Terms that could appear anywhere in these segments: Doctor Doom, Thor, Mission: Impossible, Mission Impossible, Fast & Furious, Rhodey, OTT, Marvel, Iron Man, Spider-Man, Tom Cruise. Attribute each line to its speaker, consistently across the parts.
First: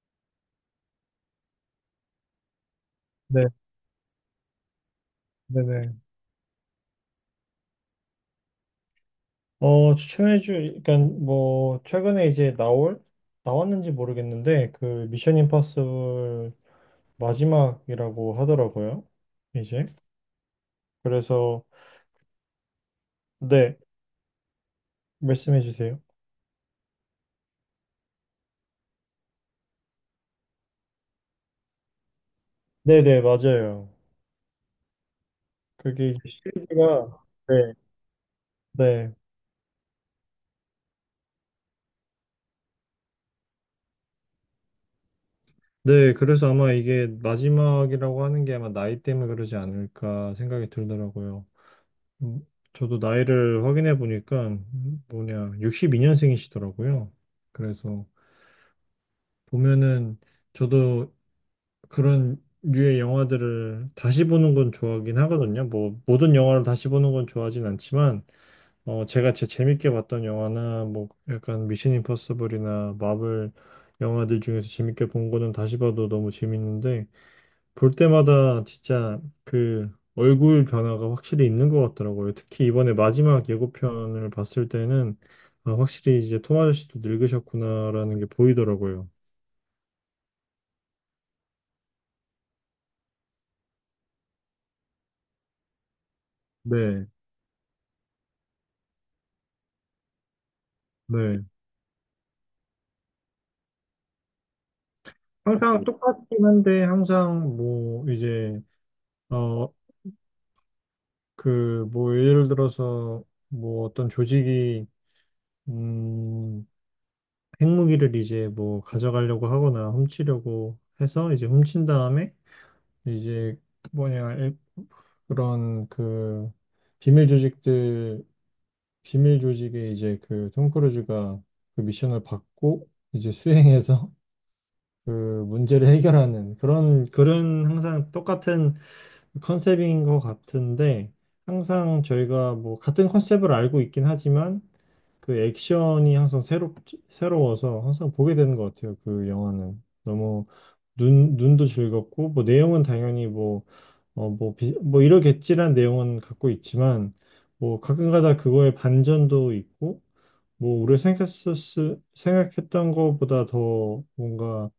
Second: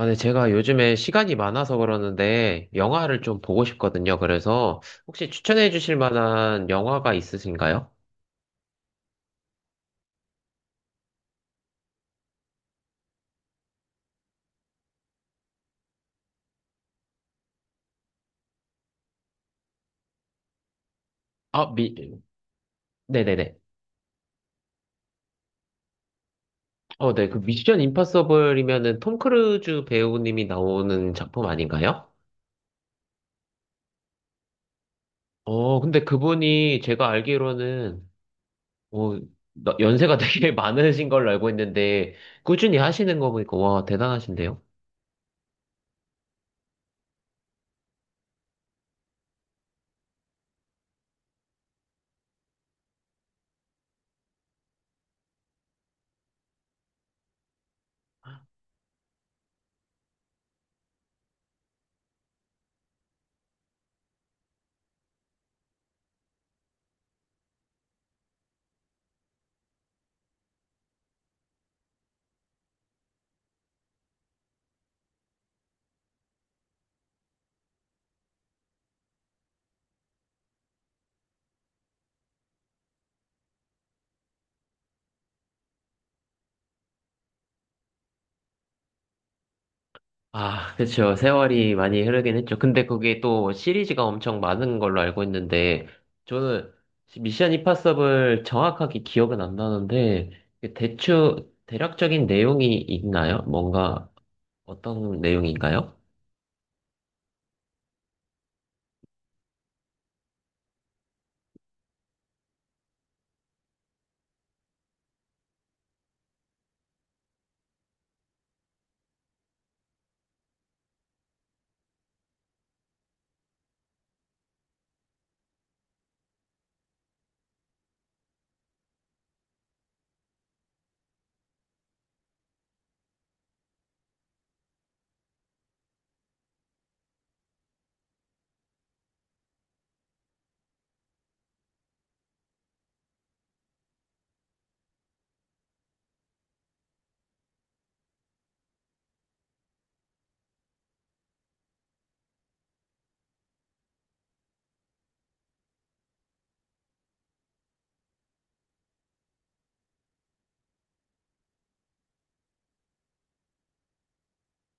Speaker 1: 아, 네, 제가 요즘에 시간이 많아서 그러는데 영화를 좀
Speaker 2: 네,
Speaker 1: 보고 싶거든요. 그래서 혹시 추천해
Speaker 2: 네네.
Speaker 1: 주실 만한 영화가 있으신가요?
Speaker 2: 어, 추천해주, 그러니까 뭐 최근에 이제 나올 나왔는지 모르겠는데 그 미션 임파서블 마지막이라고 하더라고요. 이제 그래서
Speaker 1: 아, 미, 네네네.
Speaker 2: 네 말씀해 주세요.
Speaker 1: 네, 그 미션 임파서블이면은 톰 크루즈 배우님이 나오는 작품 아닌가요?
Speaker 2: 네네 맞아요.
Speaker 1: 어, 근데
Speaker 2: 그게 이제
Speaker 1: 그분이 제가
Speaker 2: 시리즈가 네,
Speaker 1: 알기로는
Speaker 2: 네,
Speaker 1: 어, 연세가 되게 많으신 걸로 알고 있는데 꾸준히 하시는 거 보니까 와, 대단하신데요?
Speaker 2: 네. 그래서 아마 이게 마지막이라고 하는 게 아마 나이 때문에 그러지 않을까 생각이 들더라고요. 음, 저도 나이를 확인해 보니까 뭐냐 62년생이시더라고요. 그래서 보면은 저도 그런 류의 영화들을 다시 보는 건 좋아하긴 하거든요. 뭐 모든 영화를 다시 보는 건 좋아하진 않지만 제가 제 재밌게 봤던 영화나 뭐 약간 미션 임퍼서블이나 마블 영화들 중에서 재밌게 본 거는 다시 봐도 너무 재밌는데 볼 때마다 진짜 그 얼굴 변화가 확실히 있는 것 같더라고요. 특히 이번에 마지막 예고편을 봤을 때는 아, 확실히 이제 톰 아저씨도 늙으셨구나라는 게 보이더라고요.
Speaker 1: 아, 그쵸. 세월이 많이 흐르긴 했죠. 근데 그게 또 시리즈가 엄청 많은 걸로 알고 있는데, 저는
Speaker 2: 네.
Speaker 1: 미션 임파서블 정확하게 기억은 안 나는데,
Speaker 2: 네.
Speaker 1: 대충, 대략적인 내용이 있나요? 뭔가, 어떤
Speaker 2: 항상
Speaker 1: 내용인가요?
Speaker 2: 똑같긴 한데 항상 뭐 이제 어 그 뭐 예를 들어서 뭐 어떤 조직이 음 핵무기를 이제 뭐 가져가려고 하거나 훔치려고 해서 이제 훔친 다음에 이제 뭐냐 그런 비밀 조직들 비밀 조직에 이제 그 톰 크루즈가 그 미션을 받고 이제 수행해서 그 문제를 해결하는 그런 항상 똑같은 컨셉인 것 같은데 항상 저희가 뭐 같은 컨셉을 알고 있긴 하지만 그 액션이 항상 새롭 새로워서 항상 보게 되는 것 같아요. 그 영화는 너무 눈 눈도 즐겁고 뭐 내용은 당연히 뭐 뭐, 뭐, 이러겠지란 내용은 갖고 있지만, 뭐, 가끔가다 그거의 반전도 있고, 뭐, 생각했던 것보다 더 뭔가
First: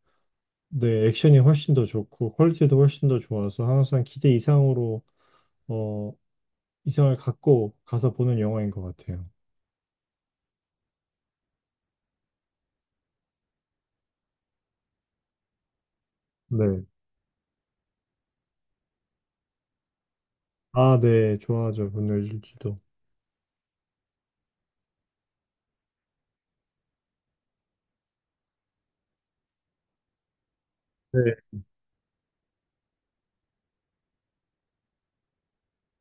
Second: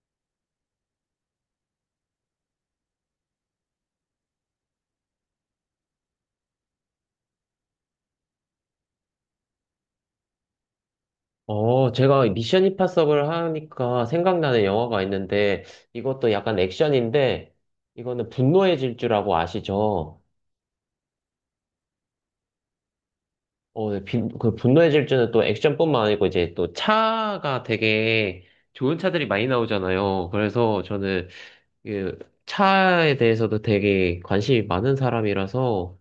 Speaker 2: 네, 액션이 훨씬 더 좋고 퀄리티도 훨씬 더 좋아서 항상 기대 이상으로 어 이상을 갖고 가서 보는 영화인 것 같아요.
Speaker 1: 제가 미션 임파서블 하니까 생각나는 영화가 있는데, 이것도 약간
Speaker 2: 네.
Speaker 1: 액션인데, 이거는 분노의 질주라고 아시죠?
Speaker 2: 아, 네, 좋아하죠. 분노의 질주도.
Speaker 1: 네, 그 분노의 질주는 또 액션뿐만 아니고 이제 또 차가 되게 좋은 차들이 많이 나오잖아요. 그래서 저는
Speaker 2: 네.
Speaker 1: 그 차에 대해서도 되게 관심이 많은 사람이라서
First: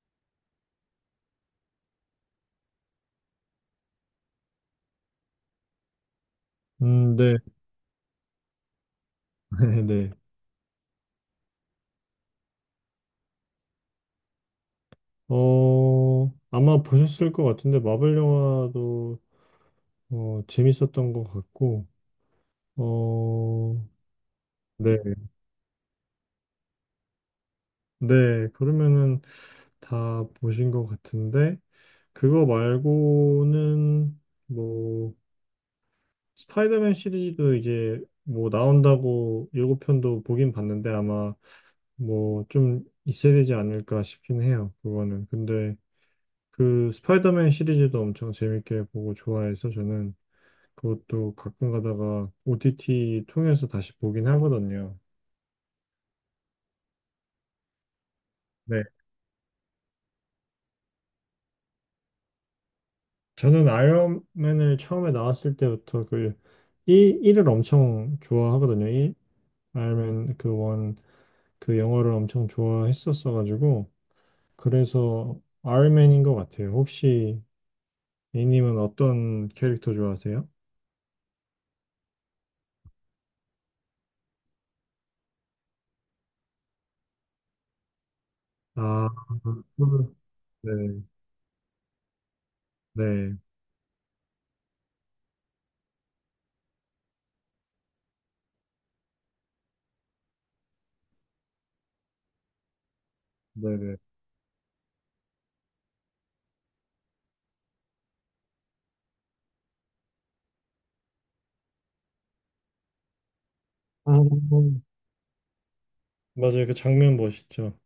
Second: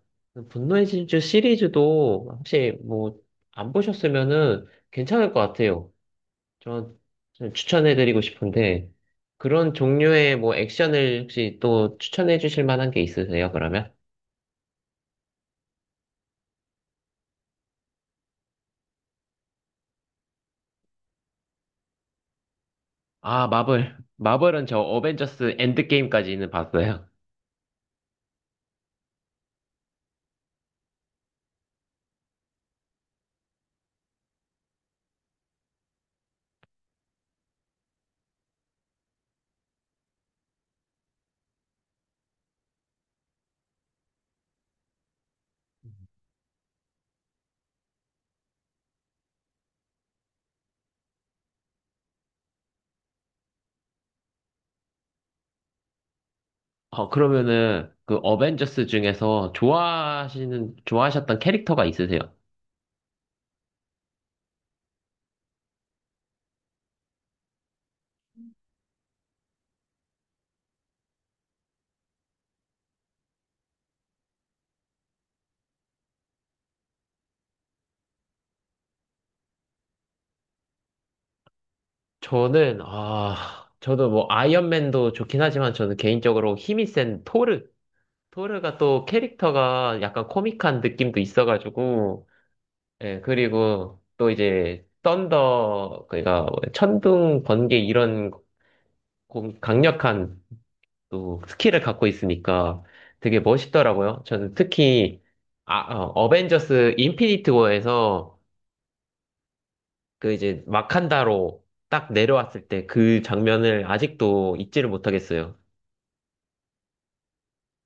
Speaker 1: 분노의 질주 시리즈도 혹시 뭐 안 보셨으면은 괜찮을 것 같아요.
Speaker 2: 네,
Speaker 1: 저는 추천해드리고 싶은데 그런
Speaker 2: 네, 네.
Speaker 1: 종류의 뭐 액션을 혹시 또 추천해 주실 만한 게 있으세요, 그러면?
Speaker 2: 어 아마 보셨을 것 같은데 마블 영화도 재밌었던 것 같고
Speaker 1: 아,
Speaker 2: 어
Speaker 1: 마블. 마블은 저
Speaker 2: 네,
Speaker 1: 어벤져스 엔드게임까지는 봤어요.
Speaker 2: 네. 그러면은 다 보신 것 같은데 그거 말고는 뭐 스파이더맨 시리즈도 이제 뭐 나온다고 예고편도 보긴 봤는데 아마 뭐 좀 있어야 되지 않을까 싶긴 해요. 그거는. 근데 그 스파이더맨 시리즈도 엄청 재밌게 보고 좋아해서 저는 그것도 가끔 가다가 OTT 통해서 다시 보긴 하거든요.
Speaker 1: 어, 그러면은 그
Speaker 2: 네.
Speaker 1: 어벤져스 중에서 좋아하시는, 좋아하셨던 캐릭터가 있으세요?
Speaker 2: 저는 아이언맨을 처음에 나왔을 때부터 그 1, 일을 엄청 좋아하거든요. 1, 아이언맨 그 원 그 영화를 엄청 좋아했었어가지고 그래서 아이언맨인 것 같아요. 혹시 A님은 어떤 캐릭터 좋아하세요?
Speaker 1: 저는, 아, 저도 뭐, 아이언맨도 좋긴 하지만 저는 개인적으로 힘이 센 토르. 토르가 또
Speaker 2: 아,
Speaker 1: 캐릭터가
Speaker 2: 그-
Speaker 1: 약간
Speaker 2: 네,
Speaker 1: 코믹한 느낌도 있어가지고, 예,
Speaker 2: 네,
Speaker 1: 그리고 또 이제, 썬더, 그니까, 뭐 천둥, 번개 이런 강력한 또 스킬을 갖고 있으니까 되게
Speaker 2: 네, 네.
Speaker 1: 멋있더라고요. 저는 특히, 어벤져스 인피니트 워에서 그 이제 마칸다로 딱 내려왔을 때 그 장면을 아직도
Speaker 2: 아,
Speaker 1: 잊지를 못하겠어요.
Speaker 2: 맞아요. 그 장면 멋있죠.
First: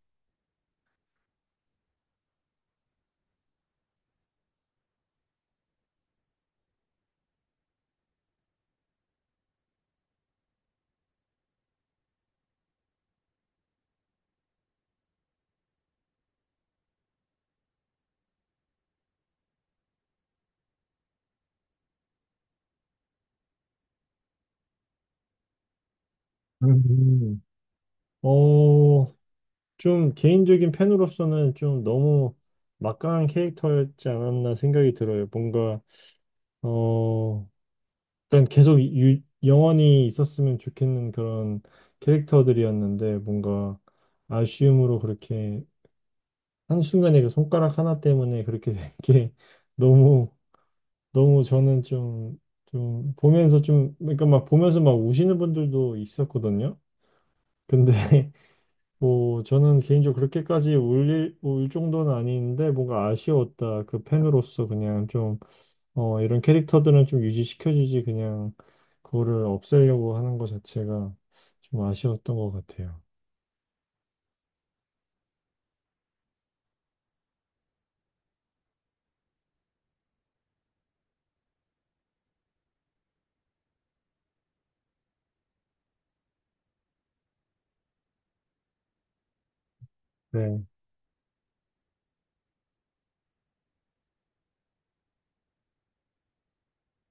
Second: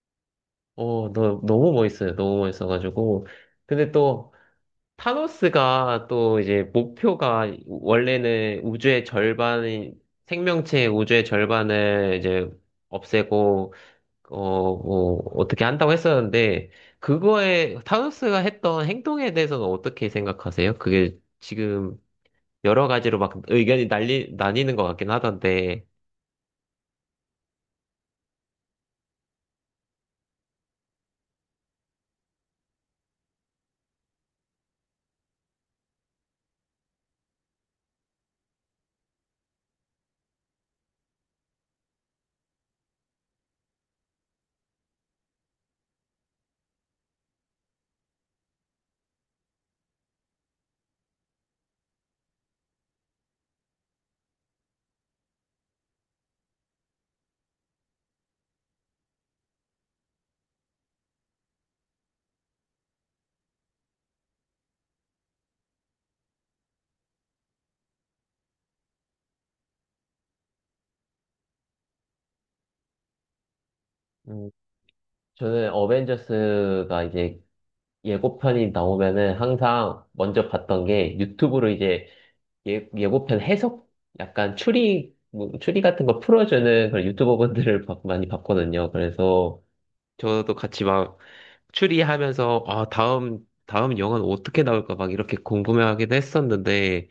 Speaker 1: 너무 멋있어요. 너무 멋있어가지고. 근데 또 타노스가 또 이제 목표가 원래는 우주의 절반이 생명체의 우주의 절반을 이제 없애고 어, 뭐 어떻게 한다고 했었는데 그거에 타노스가 했던 행동에 대해서는 어떻게 생각하세요? 그게 지금 여러 가지로 막 의견이 나뉘는 것 같긴 하던데,
Speaker 2: 음. 어, 좀 개인적인 팬으로서는 좀 너무 막강한 캐릭터였지 않았나 생각이 들어요. 뭔가, 어, 일단 계속 영원히 있었으면 좋겠는 그런 캐릭터들이었는데, 뭔가 아쉬움으로 그렇게 한순간에 그 손가락 하나 때문에 그렇게 된 게 너무 너무 저는 좀 보면서 좀 그러니까 막 보면서 막 우시는 분들도 있었거든요. 근데 뭐 저는 개인적으로 그렇게까지 울릴 울 정도는 아닌데 뭔가 아쉬웠다. 그 팬으로서 그냥 좀 이런 캐릭터들은 좀 유지시켜주지 그냥 그거를 없애려고 하는 것 자체가 좀 아쉬웠던 것 같아요.
Speaker 1: 음, 저는 어벤져스가 이제 예고편이 나오면은 항상 먼저 봤던 게 유튜브로 이제 예, 예고편 해석, 약간 추리, 뭐, 추리 같은 거 풀어주는 그런 많이 봤거든요. 그래서 저도
Speaker 2: 네,
Speaker 1: 같이 막 추리하면서, 아, 다음 영화는 어떻게 나올까 막 이렇게 궁금해하기도 했었는데,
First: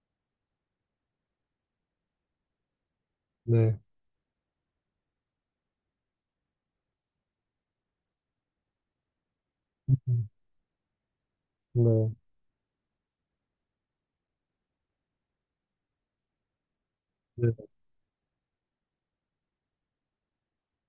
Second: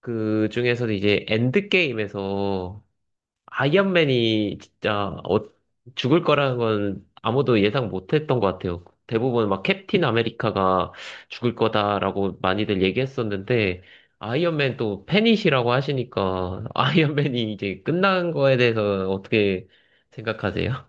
Speaker 1: 그 중에서도 이제 엔드게임에서
Speaker 2: 네,
Speaker 1: 아이언맨이 진짜 죽을 거라는 건 아무도 예상 못 했던 것 같아요. 대부분 막 캡틴 아메리카가 죽을
Speaker 2: 네,
Speaker 1: 거다라고 많이들 얘기했었는데, 아이언맨 또 팬이시라고 하시니까,
Speaker 2: 네.
Speaker 1: 아이언맨이 이제 끝난 거에 대해서 어떻게 생각하세요?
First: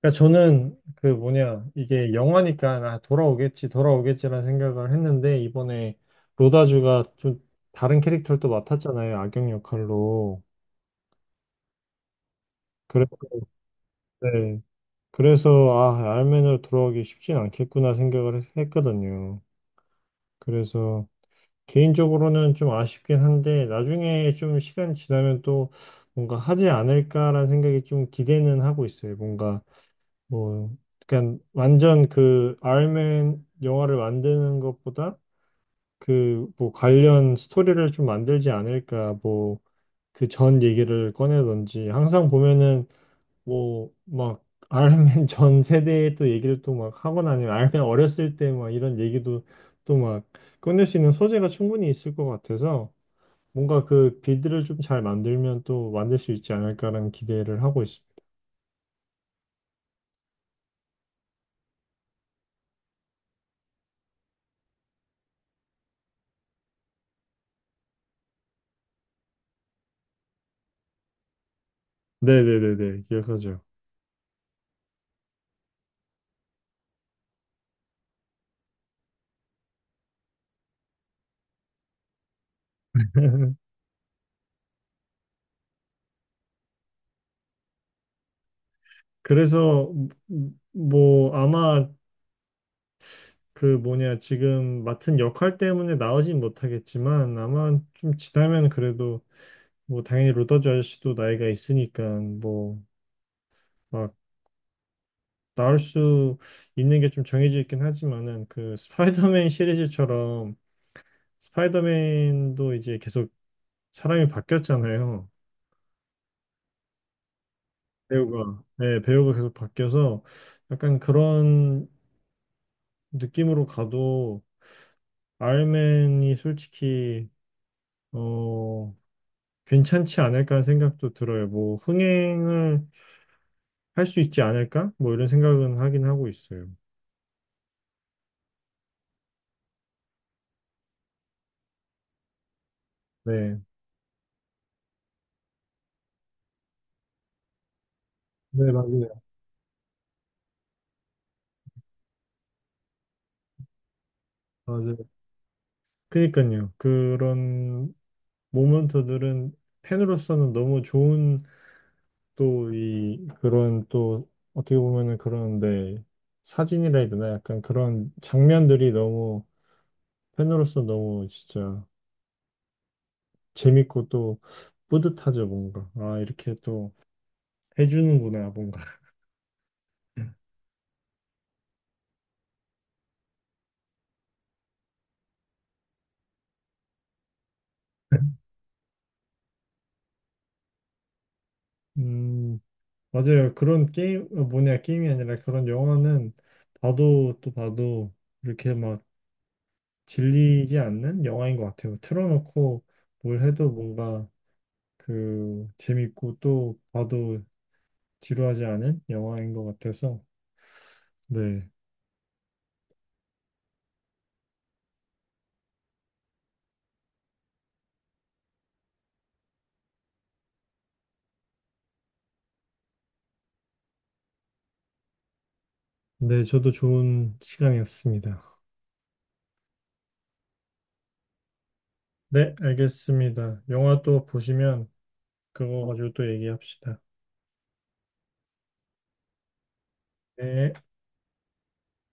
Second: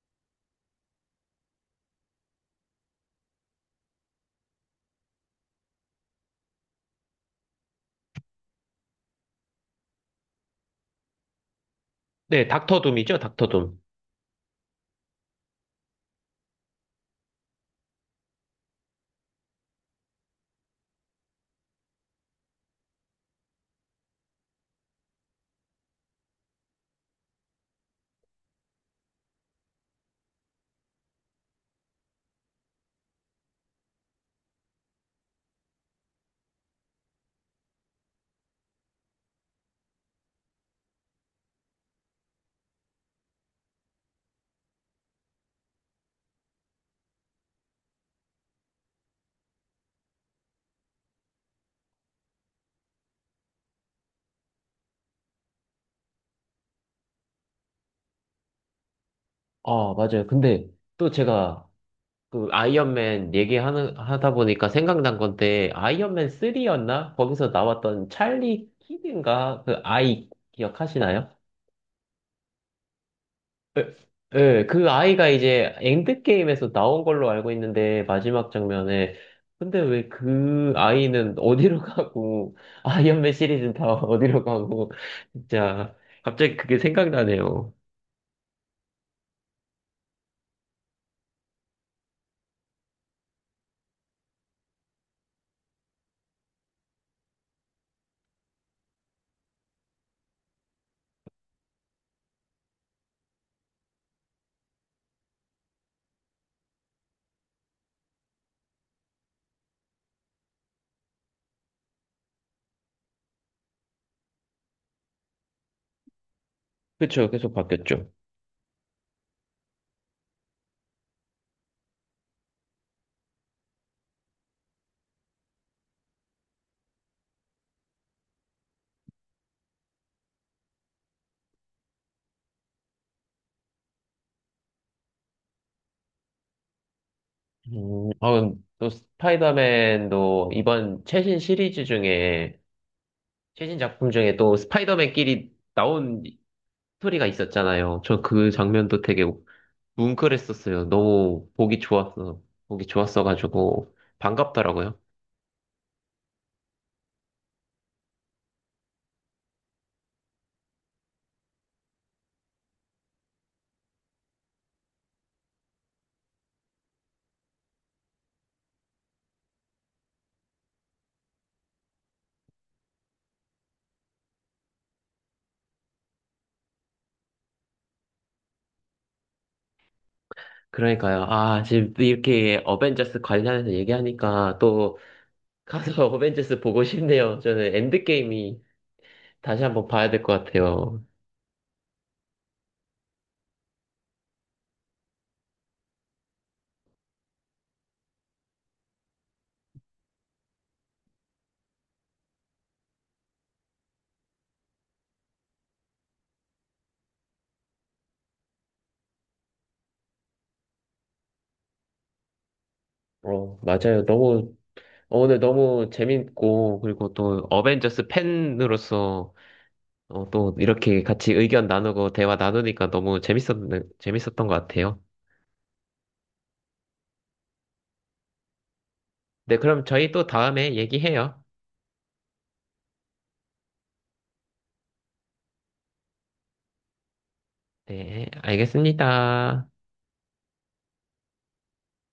Speaker 2: 그러니까 저는 그 뭐냐 이게 영화니까 아, 돌아오겠지 돌아오겠지라는 생각을 했는데 이번에 로다주가 좀 다른 캐릭터를 또 맡았잖아요 악역 역할로.
Speaker 1: 네, 닥터
Speaker 2: 그래서
Speaker 1: 둠이죠, 닥터 둠.
Speaker 2: 네 그래서 아 알맨으로 돌아오기 쉽진 않겠구나 생각을 했거든요. 그래서 개인적으로는 좀 아쉽긴 한데 나중에 좀 시간이 지나면 또 뭔가 하지 않을까라는 생각이 좀 기대는 하고 있어요 뭔가. 뭐, 그러니까 완전 그 아이언맨 영화를 만드는 것보다 그 뭐 관련 스토리를 좀 만들지 않을까 뭐 그 전 얘기를 꺼내던지 항상 보면은 뭐 막 아이언맨 전 세대의 또 얘기를 또 막 하거나 아니면 아이언맨 어렸을 때 막 이런 얘기도 또 막 꺼낼 수 있는 소재가 충분히 있을 것 같아서 뭔가 그 빌드를 좀 잘 만들면 또 만들 수 있지 않을까라는 기대를 하고 있습니다.
Speaker 1: 아, 맞아요. 근데 또 제가 그 아이언맨 얘기하는 하다 보니까 생각난 건데 아이언맨 3였나? 거기서 나왔던 찰리 키드인가? 그 아이 기억하시나요?
Speaker 2: 네네네네 기억하죠.
Speaker 1: 예, 예, 그 아이가 이제 엔드게임에서 나온 걸로 알고 있는데 마지막 장면에 근데 왜 그 아이는 어디로 가고 아이언맨 시리즈는 다 어디로 가고 진짜 갑자기 그게 생각나네요.
Speaker 2: 그래서 뭐 아마 그 뭐냐 지금 맡은 역할 때문에 나오진 못하겠지만 아마 좀 지나면 그래도 뭐 당연히 로더즈 아저씨도 나이가 있으니까 뭐 막 나올 수 있는 게 좀 정해져 있긴 하지만은 그 스파이더맨 시리즈처럼 스파이더맨도 이제 계속 사람이 바뀌었잖아요.
Speaker 1: 그쵸, 계속 바뀌었죠.
Speaker 2: 배우가. 네, 배우가 계속 바뀌어서 약간 그런 느낌으로 가도 아이언맨이 솔직히 어, 괜찮지 않을까 하는 생각도 들어요. 뭐, 흥행을 할 수 있지 않을까? 뭐, 이런 생각은 하긴 하고 있어요.
Speaker 1: 또 스파이더맨도 이번 최신 시리즈 중에
Speaker 2: 네.
Speaker 1: 최신 작품 중에 또 스파이더맨끼리 나온 스토리가 있었잖아요. 저 그
Speaker 2: 네,
Speaker 1: 장면도
Speaker 2: 맞아요.
Speaker 1: 되게 뭉클했었어요. 너무 보기 좋았어. 보기 좋았어가지고
Speaker 2: 맞아요.
Speaker 1: 반갑더라고요.
Speaker 2: 그니까요. 그런 모먼트들은 팬으로서는 너무 좋은 또 그런 또 어떻게 보면은 그런데 사진이라 해야 되나? 약간 그런 장면들이 너무 팬으로서 너무 진짜 재밌고 또 뿌듯하죠, 뭔가. 아, 이렇게 또 해주는구나, 뭔가.
Speaker 1: 그러니까요. 아, 지금 또 이렇게 어벤져스 관련해서 얘기하니까 또 가서 어벤져스 보고 싶네요. 저는 엔드게임이 다시 한번 봐야 될 것 같아요.
Speaker 2: 음, 맞아요. 그런 게임, 뭐냐, 게임이 아니라 그런 영화는 봐도 또 봐도 이렇게 막 질리지 않는 영화인 것 같아요. 틀어놓고 뭘 해도 뭔가 그 재밌고 또 봐도 지루하지 않은 영화인 것 같아서. 네.
Speaker 1: 어, 맞아요. 너무, 오늘 너무 재밌고, 그리고 또 어벤져스 팬으로서 어, 또 이렇게 같이 의견 나누고 대화 나누니까 너무 재밌었던 것 같아요.
Speaker 2: 네, 저도 좋은 시간이었습니다.
Speaker 1: 네, 그럼 저희 또 다음에 얘기해요.
Speaker 2: 네, 알겠습니다. 영화 또 보시면 그거 가지고 또 얘기합시다.
Speaker 1: 네, 알겠습니다.
Speaker 2: 네.